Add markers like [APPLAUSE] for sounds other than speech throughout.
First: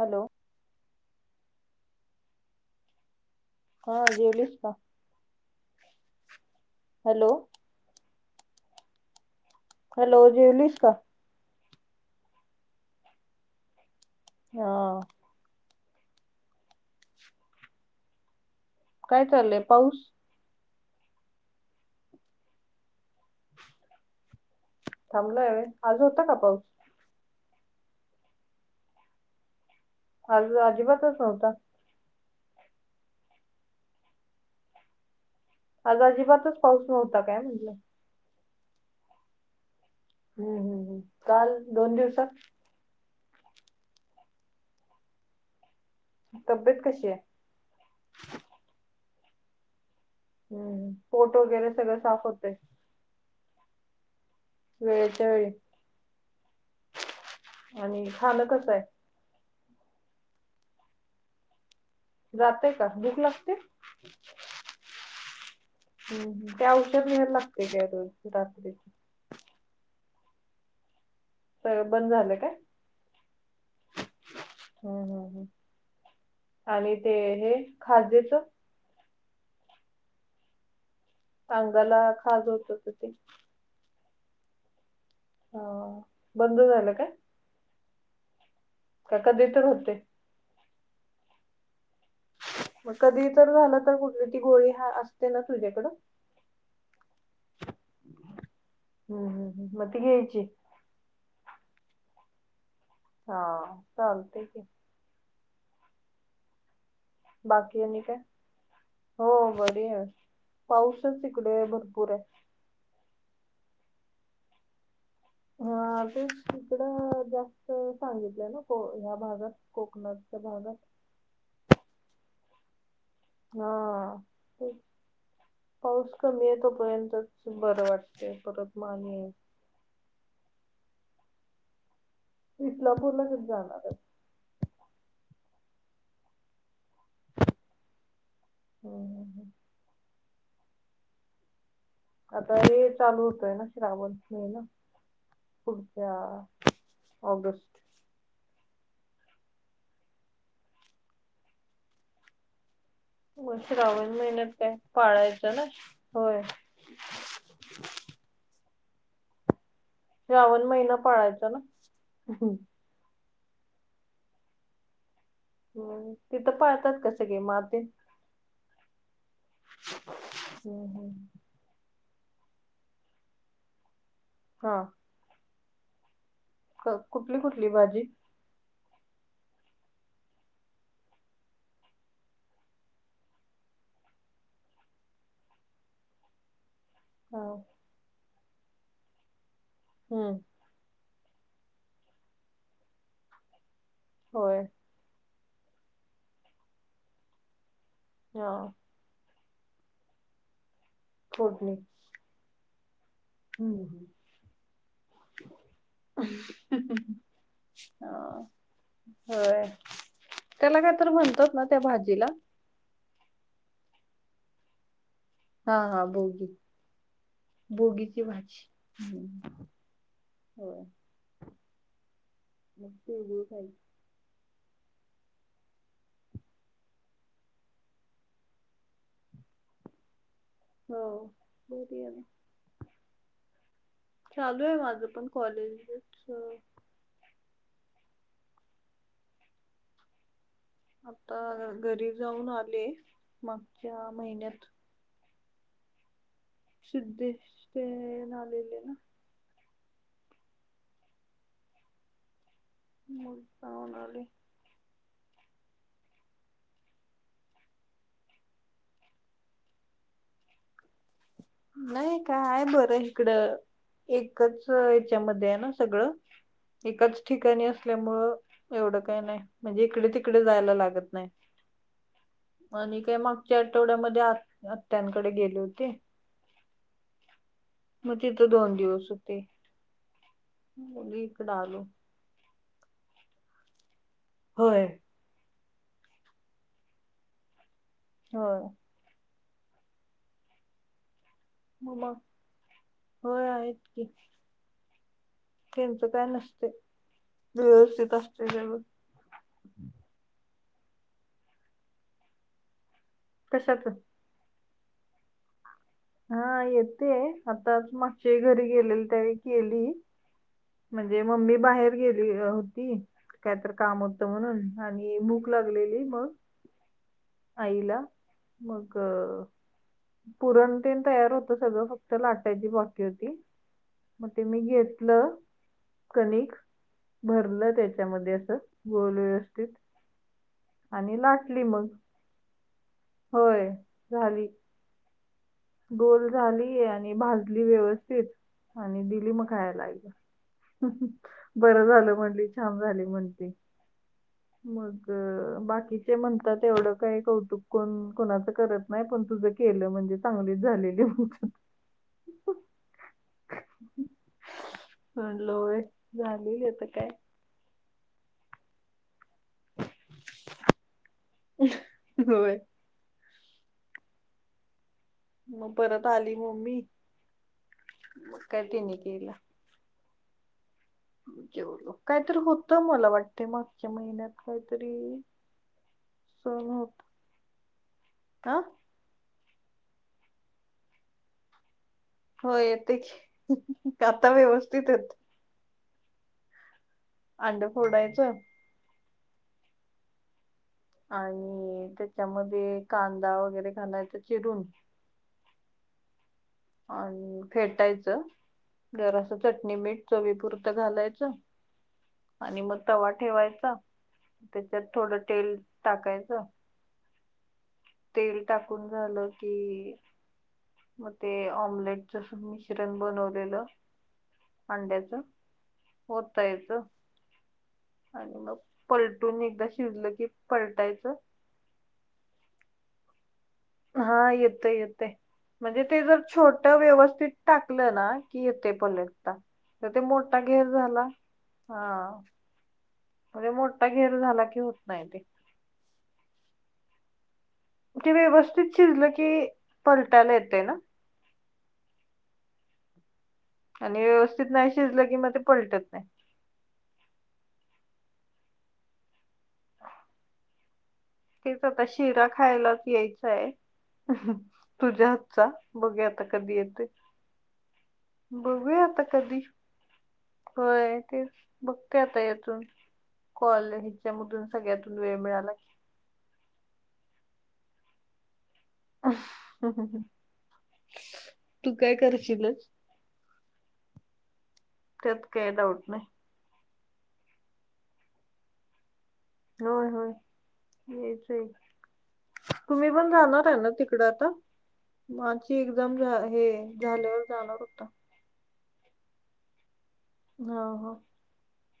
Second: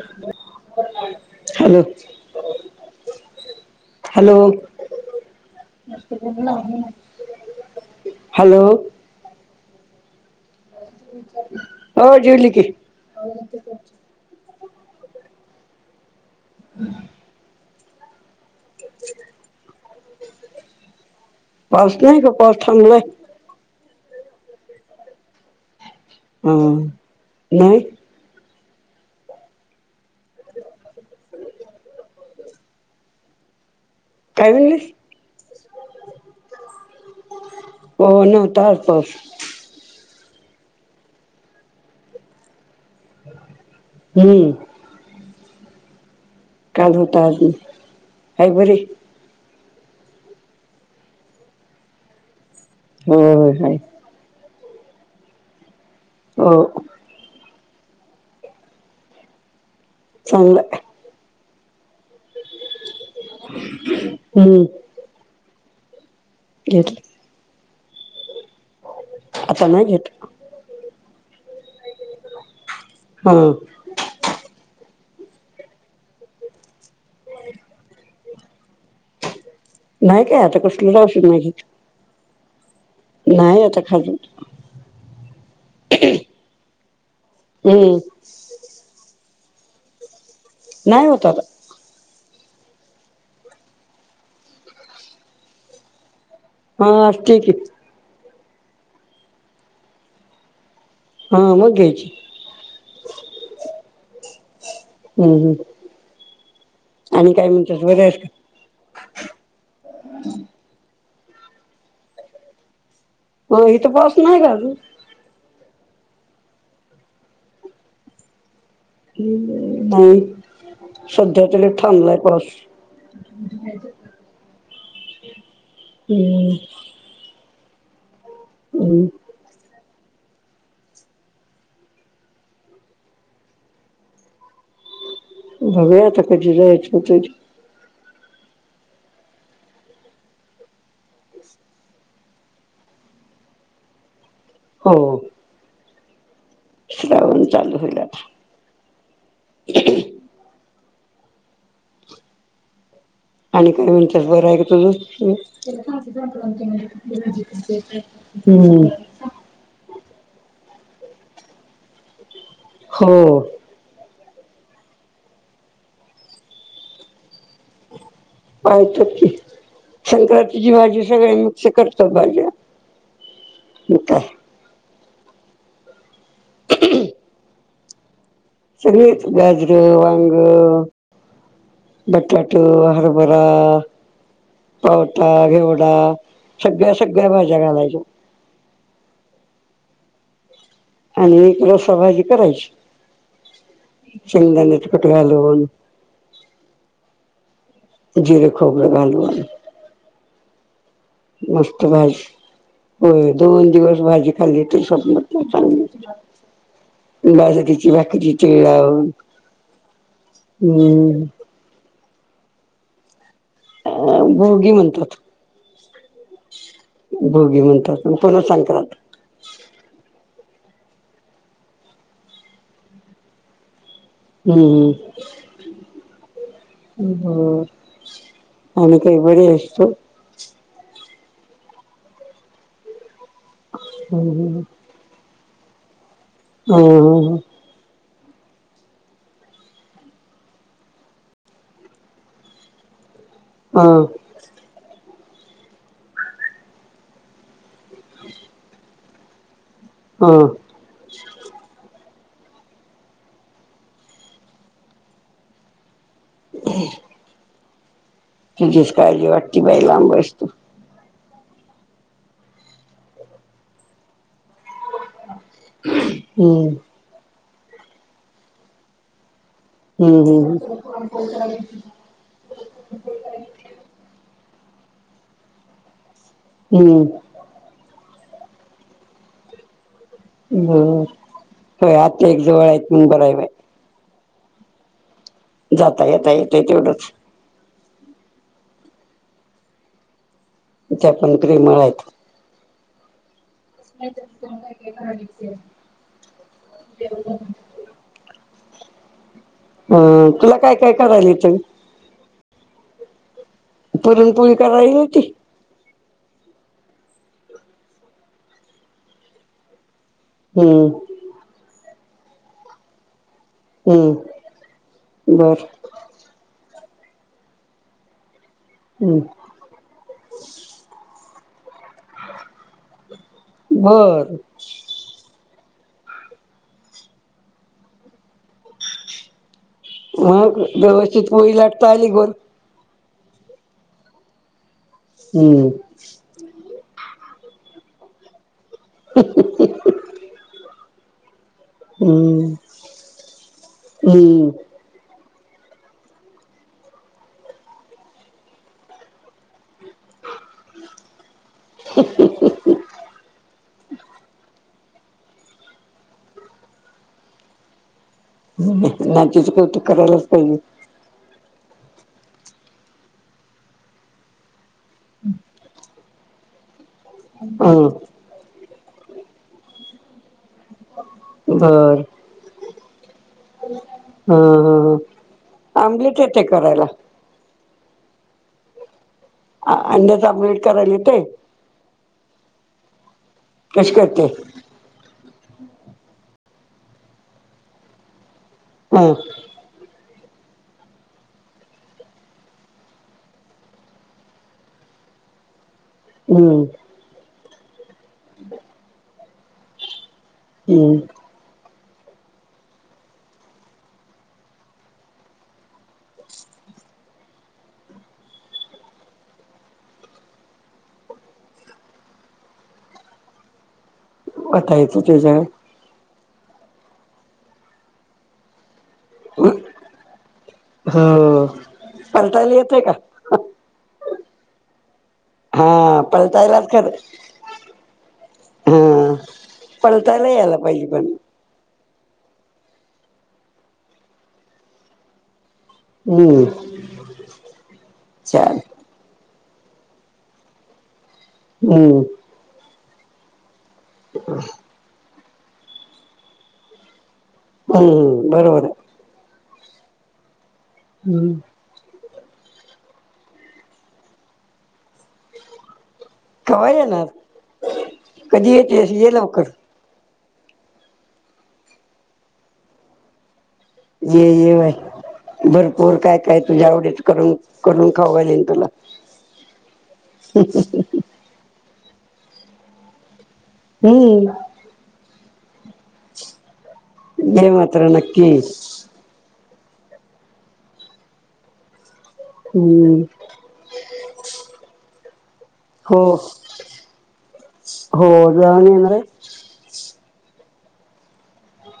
Hello hello. हा hello. जेवलीस का [UNINTELLIGIBLE] हॅलो. हॅलो. हॅलो, जेवलीस का? हो. जिवली की. [UNINTELLIGIBLE] हा. हम. काय चाललंय, पाऊस? पाऊस नाही गं. पाऊस थांबलाय. थांबलंय वय. हम्म [UNINTELLIGIBLE] आज अजिबातच नव्हता. काय म्हणलीस. आज अजिबातच पाऊस नव्हता काय म्हटलं. हो नव्हता आज पाऊस. हम् हम्म हम् काल दोन दिवसात. हम्म. तब्येत काल कशी आहे [UNINTELLIGIBLE] आहे बरी. हम्, पोट वगैरे सगळं साफ होतय. हो हाय. वेळच्या वेळी. हो. आणि खाण कसं आहे. चांगलाय. जातंय का? भूक लागते? हम्म हम् त्या औषध घेतलं द्यायला लागतय रोज रात्री. आता नाही घेत. सगळ बंद झालं काय? हो. हम्म हम् हम् आणि ते हे खाजेच. नाही काय आता कसं. तीजा औषध वय. अंगाला खाज उठत होती. नाही आता खाज [UNINTELLIGIBLE] हो बंद झालं काय? हम्म. का कधी तर होते. नाही होत आता. मग कधी तर झालं तर कुठली ती गोळी असते ना तुझ्याकडं. हा आसत्या की. हम्म हम् हम् मग ती घ्यायची. हा मग घ्यायची. हा चालतय की. हम् हम्. बरी आहेस का हो बरी आहे पाऊसच इकडं भरपूर आहे. हो इथं पाऊस नाही गं अजून. हा आजच तिकडं जास्त सांगितलं ना. हो ह्या भागात नाही कोकणच्या भागात. सध्या तरी थांबलाय पास. हा ते पाऊस कमी हम्म आहे तोपर्यंत. बरं वाटतय परत हम्म माने. इस्लामपूर ला कधी जाणार आहे. बघूया आता कधी जायच होतय ते. हम्म हम्म हम्म. आता हे चालू होतोय ना श्रावण. हो, पुढाच्या. श्रावण चालू होईल आता. मग आणि काय श्रावण म्हणतात बरं महिन्यात आहे का काय तुझ. पाळायचं ना होय हम्म. श्रावन महिना पाळायचा ना. हो, तिथं पाळतात कसं गे मासे. पाळतात की संक्रांतीची हम्म भाजी हम्म सगळ्यांना. असं करतो भाजी. हा, कुठली कुठली भाजी. सगळंच गाजरं वांग. बटाटू हरबरा. पावटा घेवडा सगळ्या सगळ्या हा मज्या घालायच्या. हम्म. आणि एक रसा भाजी करायची होय शंगदान्याच. पट घालून जीरे हा खोब घालून. फोडणी मस्त भाजी होय दोन दिवस हम्म भाजी खाल्ली ते स्वप्नत चांगली. बाजरीची हा भाकरी तीळ लावून. होय त्याला काय तर हम्म म्हणतात ना त्या भाजीला. अ भोगी म्हणतात. हा हा भोगी भोगी म्हणतात पण बोगीची पुन्हा भाजी. संक्रांत होय मग तेगळ काही. हम्म हम्म. आणि काय बरी आहेस तू. हो बरी आहे हम्म चालू आहे माझं पण कॉलेज [UNINTELLIGIBLE] ह आता घरी जाऊन आले हा हा मागच्या महिन्यात. सिद्धेश तेना लेले ना. हा, मग जाऊन आले. ह् [INAUDIBLE] तुझीच काळजी वाट बाई लांबस तू. नाही काय बरं इकडं एकच. त्यामध्ये आहे ना सगळं हम्म एकाच ठिकाणी असल्यामुळ एवढं काय नाही. म्हणजे इकडे तिकडे हम्म जायला लागत नाही. आणि काय मागच्या आठवड्यामध्ये आ आत्यांकडे गेले होते. हम्म. मग तिथं दोन दिवस होते. हो मग इकडं आलो होय आता एक जवळ आहेत मग बरं आहे बाई. होय. जाता यता येतय तेवढंच. हो. त्या पण प्रेमळ मग आहेत. मग होय आहेत. नाही का काय [UNINTELLIGIBLE] त्यांच काय नसते, व्यवस्थित असते सगळ. अ तुला काय काय करायला येत ग? कशाच पुरणपोळी करायला येती? हा येते आताच मागच्या वेळी घरी गेलेले त्यावेळी केली हम्म. म्हणजे मम्मी बाहेर गेली होती. काहीतरी काम होतं हम्म म्हणून आणि भूक बर लागलेली मग आईला मग हम्म पुरणतेन तयार होतं सगळं फक्त लाटायची बाकी होती मग बर ते मी घेतलं कणिक भरलं त्याच्यामध्ये असं गोल व्यवस्थित मग आणि व्यवस्थित पोळी लाटली मग लाटता आली गोल? होय झाली. हम्म. गोल झाली आणि भाजली व्यवस्थित आणि दिली मग खायला एक. बरं झालं म्हणली हम्म छान झाली म्हणती हम्म मग बाकीचे म्हणतात तेवढं काही कौतुक कोण कोणाच करत नाही पण तुझं केलं म्हणजे चांगलीच झालेली. म्हणलं होय झाली आता काय नातीच कौतुक करायलाच पाहिजे. होय. मग परत आली मम्मी हम्म. करते मी तीला. जेवलो, बर काय तर होतं मला वाटत. ते मागच्या महिन्यात ह ह काहीतरी ह आमलेट येते सन करायला. होत आ. अंड्याचा आमलेट करायला येते. हो येते की, कशी करते? कर्ता व्यवस्थित येत. अंड फोडायचं हम्म. आणि त्याच्यामध्ये कांदा वगैरे घालायचा चिरून हम्म. आणि फेटायचं जरसं चटणी मीठ चवी पुर्त हम्म घालायच. आणि मग तवा ठेवायचा त्याच्यात थोडं तेल टाकायचं. तेल टाकून झालं की मग ते ऑमलेट जस मिश्रण बनवलेलं वतायचं अंड्याच त्याच्यावर ओतायच आणि मग पलटून एकदा शिजलं की पलटायचं. पलटायला येते का? हा, येतंय येतंय. म्हणजे ते हा जर छोट पलटायलाच खर व्यवस्थित टाकलं ना, की येते हा पलटता. तर ते पलटायला मोठा यायला घेर पाहिजे झाला पण हा, म्हणजे मोठा घेर झाला की होत नाही ते. हम्म. ते छान व्यवस्थित शिरलं की, पलटायला येतेय ना? हम्म! आणि व्यवस्थित नाही शिजलं की, म ते पलटत नाही. हम्म! बरोबर आहे. [INAUDIBLE] हम्म! तेच आता शिरा खायलाच यायचाय, तुझ्या हातचा. बघूया आता कध कवा येणार? कधी बघूया येतील आता ये कधी लवकर. होय तेच, बघते आता येतो कॉलेज ये त्याच्यामधून ये सगळ्यातून, वेळ बाय मिळाला की. [UNINTELLIGIBLE] काय काय तुझ्या आवडीच करून, करून खाऊ घालीन तुला. [UNINTELLIGIBLE] तू काय करशीलच. हम्म! त्यात काही डाऊट नाही. हे मात्र नक्कीच. होय होय, यायच आहे. तुम्ही हम्म पण जाणार आहे ना तिकड आता? माझी एक्झाम हो झा हे झाल्यावर जाणार होता. [UNINTELLIGIBLE] हो हो.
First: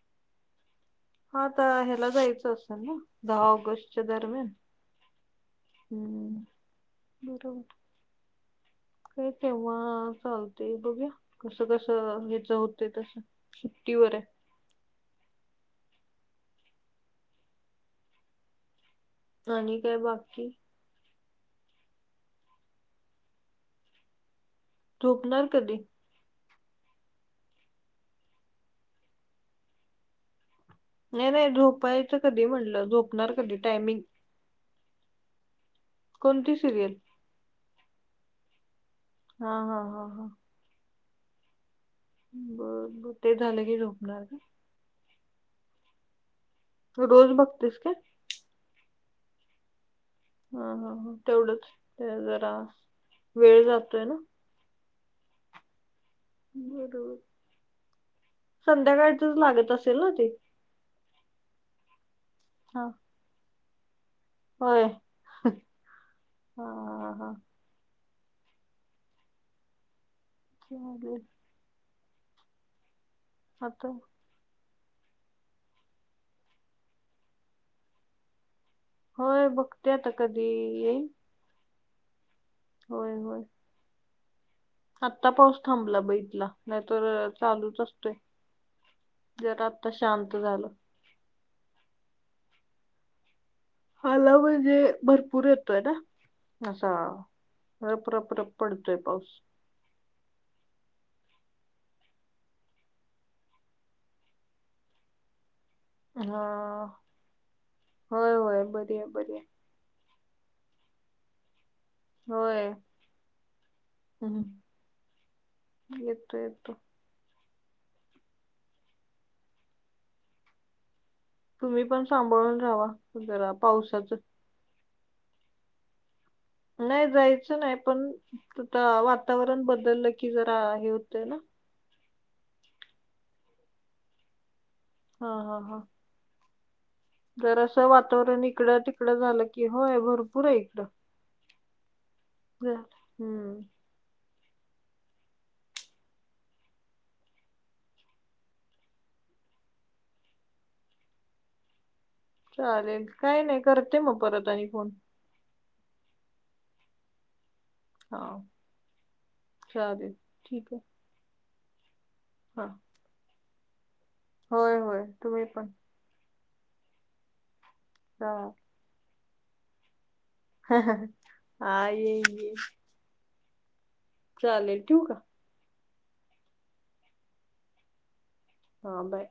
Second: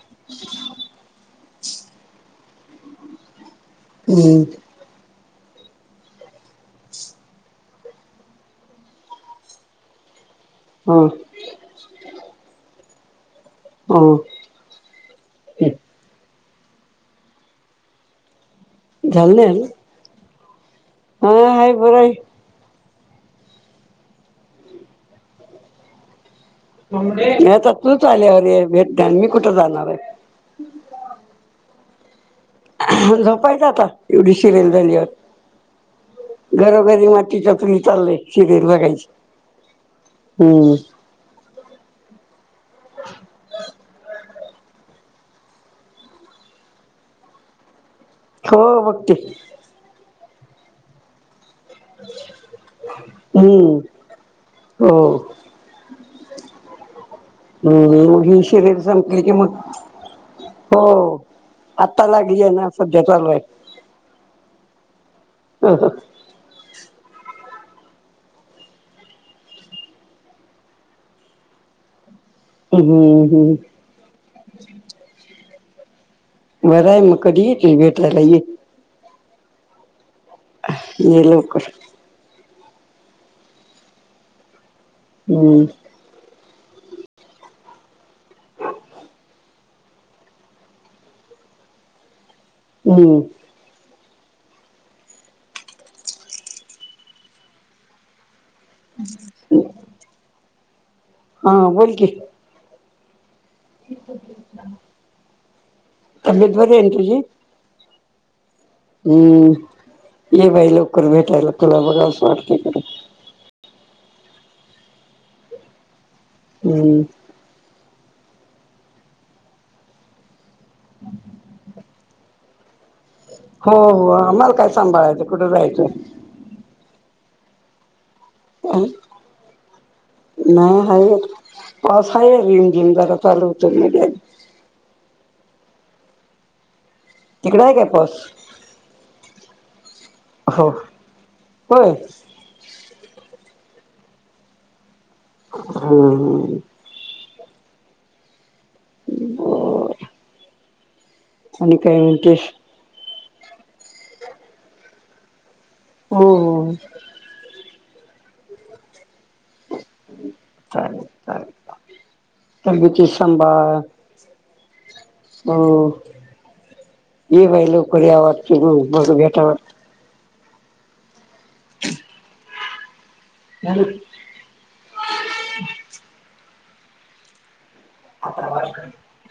[INAUDIBLE] हा, आता ह्याला जायचं असल ना, दहा ऑगस्टच्या हम्म दरम्यान हम्म! बरोबर. काय तेव्हा चालत ते हा बघूया कसं कसं हेच होतय तस, सुट्टीवर हा आहे. झाल आहे नाही, आणि काय बाकी हो हाय बरं आहे झोपणार कधी? म आ तूच आल्यावर [UNINTELLIGIBLE] मी कुठे जाणार आहे? नाही नाही, झोपा झोपायचं आता, एवढी सिरेल झाल्यावर कोणती सिरियल घरोघरी मातीच्या चुली चाललय, शिरीयल बघायची. हा हा हा हा. हम्म बर बर, ते झालं की झोपणार काय? रोज बघतेस काय? हो बघते. हा हा, तेवढंच ते जरा, वेळ हम्म जातोय ना. हो. बरोबर हम्! ही सिरीयल संपली कि संध्याकाळचच मग लागत असेल ना ते हो, आत्ता लागली आहे ना, हा सध्या चालू आहे. होय ह हां. हा ह ह हा [UNINTELLIGIBLE] [UNINTELLIGIBLE] [UNINTELLIGIBLE] बर आहे मग कधी येतील भेटला? होय बघते आता कधी येई ते लोक. होय होय. आत्ता पाऊस हम्म थांबला ब इथला. नाहीतर चालूच असतोय. [UNINTELLIGIBLE] जरा आत्ता शांत झालं. हम्. आला म्हणजे भरपूर येतोय ना. असा रपरपरप. पडतोय पाऊस. [UNINTELLIGIBLE] हा बोलकी. [UNINTELLIGIBLE] हा तब्येत बरी आहे ना तुझी होय होय ब हम्म. ये बाई लवकर भेटाय ल तुला बघा होय. ह येतो येतो. हम्म तुम्ही पण सांभाळून राहावा. जरा हो हो. पावसाचं आम्हाला काय सांभाळायचं कुठे जायचं? नाही जायचं नाही, पण आता वातावरण बदललं की जरा हे होतं ना. आज हाय जरा रिमझिम चालु होतय मध्ये हा हा हा. जरा तिकडं आहे काय असं पाऊस वातावरण इकडं तिकडं झालं की होय भरपूर पुढ ये हो इकडं. होय हम्म. हम्म हम्म. [UNINTELLIGIBLE] आणि काय म्हणतेस? चालेल काही नाही करते मग परत आणि फोन. हो हो. हा. चालेल ठीक आहे. चालेल चालेल. हा तब्बेती साभांळ. होय होय. तुम्ही पण. ये बाई लवकर या हा वर्षी मग बघू भेटा हा हा. हा ये ये. [UNINTELLIGIBLE] चालेल ठेवु का? [UNINTELLIGIBLE] हा बाय.